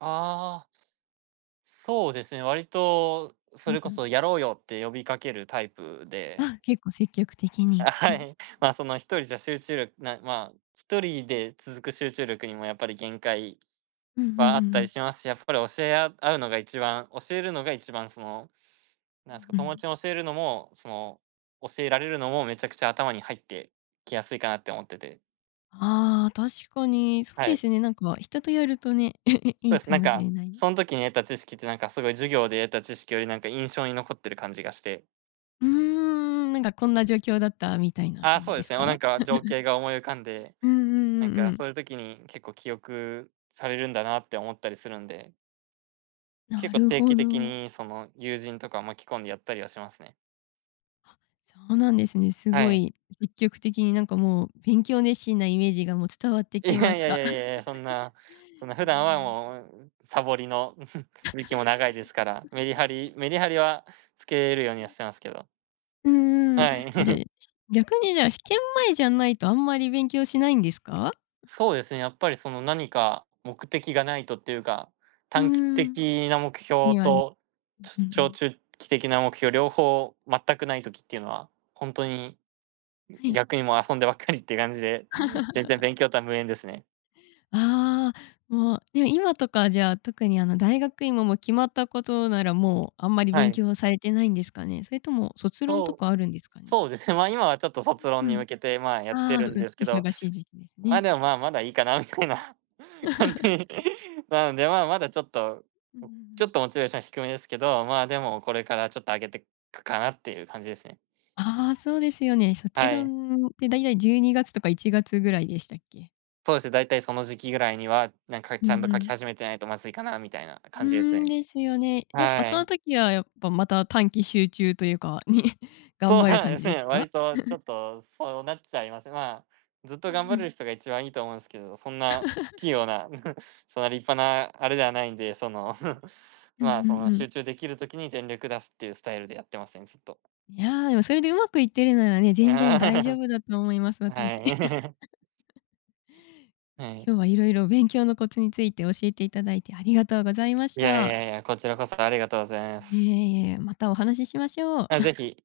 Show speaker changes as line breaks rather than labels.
ああ。すそうですね、わりと、
う
そ
ん
れ
う
こそ
ん。
やろうよって呼びかけるタイプで。
あ、結構積極的に、
あ、
あ
は
ん。
い。まあ、その、一人じゃ集中りょなまあ、一人で続く集中力にもやっぱり限界
うんうんうん
はあっ
う
たり
ん。
しますし、やっぱり教えあ合うのが一番、教えるのが一番、その、なんすか、
うんう
友
ん。
達も教えるのも、その、教えられるのもめちゃくちゃ頭に入ってきやすいかなって思ってて。
ああ、確かに。そう
は
で
い。
すね、なんか、人とやるとね、
す
い
と
い
す、
か
なん
もし
か、
れない。
そん時に得た知識って、なんか、すごい授業で得た知識より、なんか、印象に残ってる感じがして。
うーん、なんか、こんな状況だったみたいな
ああ、
感じ
そう
で
で
す
すね、
か？
おなんか、情 景が思い浮かんで、
うんうん
なん
うん
か、
うん。
そういう時に結構記憶されるんだなって思ったりするんで。
な
結構
る
定
ほ
期的
ど。
に、その、友人とかを巻き込んでやったりはしますね。
は、そうなんですね、す
は
ご
い。
い積極的に、なんか、もう、勉強熱心なイメージが、もう、伝わって
いや
きま
い
し
やい
た。
やいやい やいや、そんな、そんな普
え
段は、
え。
もう、うんうん、さぼりの、道も長いですから、メリハ リメリハリはつけるように
うん。
はしてますけど。
うんうん、
はい。
あ、じゃあ、やす逆に、じゃあ、試験前じゃないとあんまり勉強しないんですか？
そうですね、やっぱり、その、何か目的がないとっていうか、
うー
短期
ん。
的な目標
にわに
と、
うんうん
ち
う
ょ長
ん。
中期的な目標、両方全くない時っていうのは、ほんとに、うん、
はい。
逆に、もう、遊んでばっかりって感じで、全然 勉強とは無縁ですね。
ああ、もう、や、今とか、じゃあ、特に、あの、大学院もも、決まったことなら、もう、あんまり
は
勉
い。
強されてないんですかね？それとも卒論と
そ
か
う、
あ
お
るんですかね？
そうでふ、まあ、今は、ちょっと、卒
う
論
んう
に
ん。
向けて、まあ、やって
ああ、
る
そう
んで
で
すけど。
忙しい時期です
まあ、
ね。
でも、まあ、まだいいかなみたいな感じ なので、まあ、まだ、ちょっと、う
うんうんう
ちょ
ん。
っと、モチベーション低めですけど、まあ、でもこれから、ちょっと、上げてくかなっていう感じですね。
ああ、そうですよね。卒
はい。
論って大体12月とか1月ぐらいでしたっけ？
そうですね、大体、その、時期ぐらいには、なんか、
うん
ちゃんと
う
書き
ん。
始めてないとまずいかなみたいな
うー
感じです
ん、
ね。
ですよね。やっぱ、
は
その
い。
時はやっぱ、また短期集中というか、ね、頑
そう
張る
なん
感
で
じ
す
です
ね、
か？
割とちょ っとそうなっちゃいます。まあ、ずっと
う
頑
んう
張れ
ん。
る人が一番いいと思うんすけど、そんな器用 な、そんな立派なあれではないんで、その、
うんう
ま
ん、うん
あ、そ
う
の、
んうん。
集中できる時に全力出すっていうスタイルでやってますね、ずっと。
いや、でもそれでうまくいってるならね、全然大丈 夫だと思います、
は
私。
い。すは
今
い。
日は色々勉強のコツについて教えていただいて、ありがとうございまし
いやい
た。
やいや、こちらこそありがとうございます。
いえいえ、またお話ししましょう。
あ、是 非。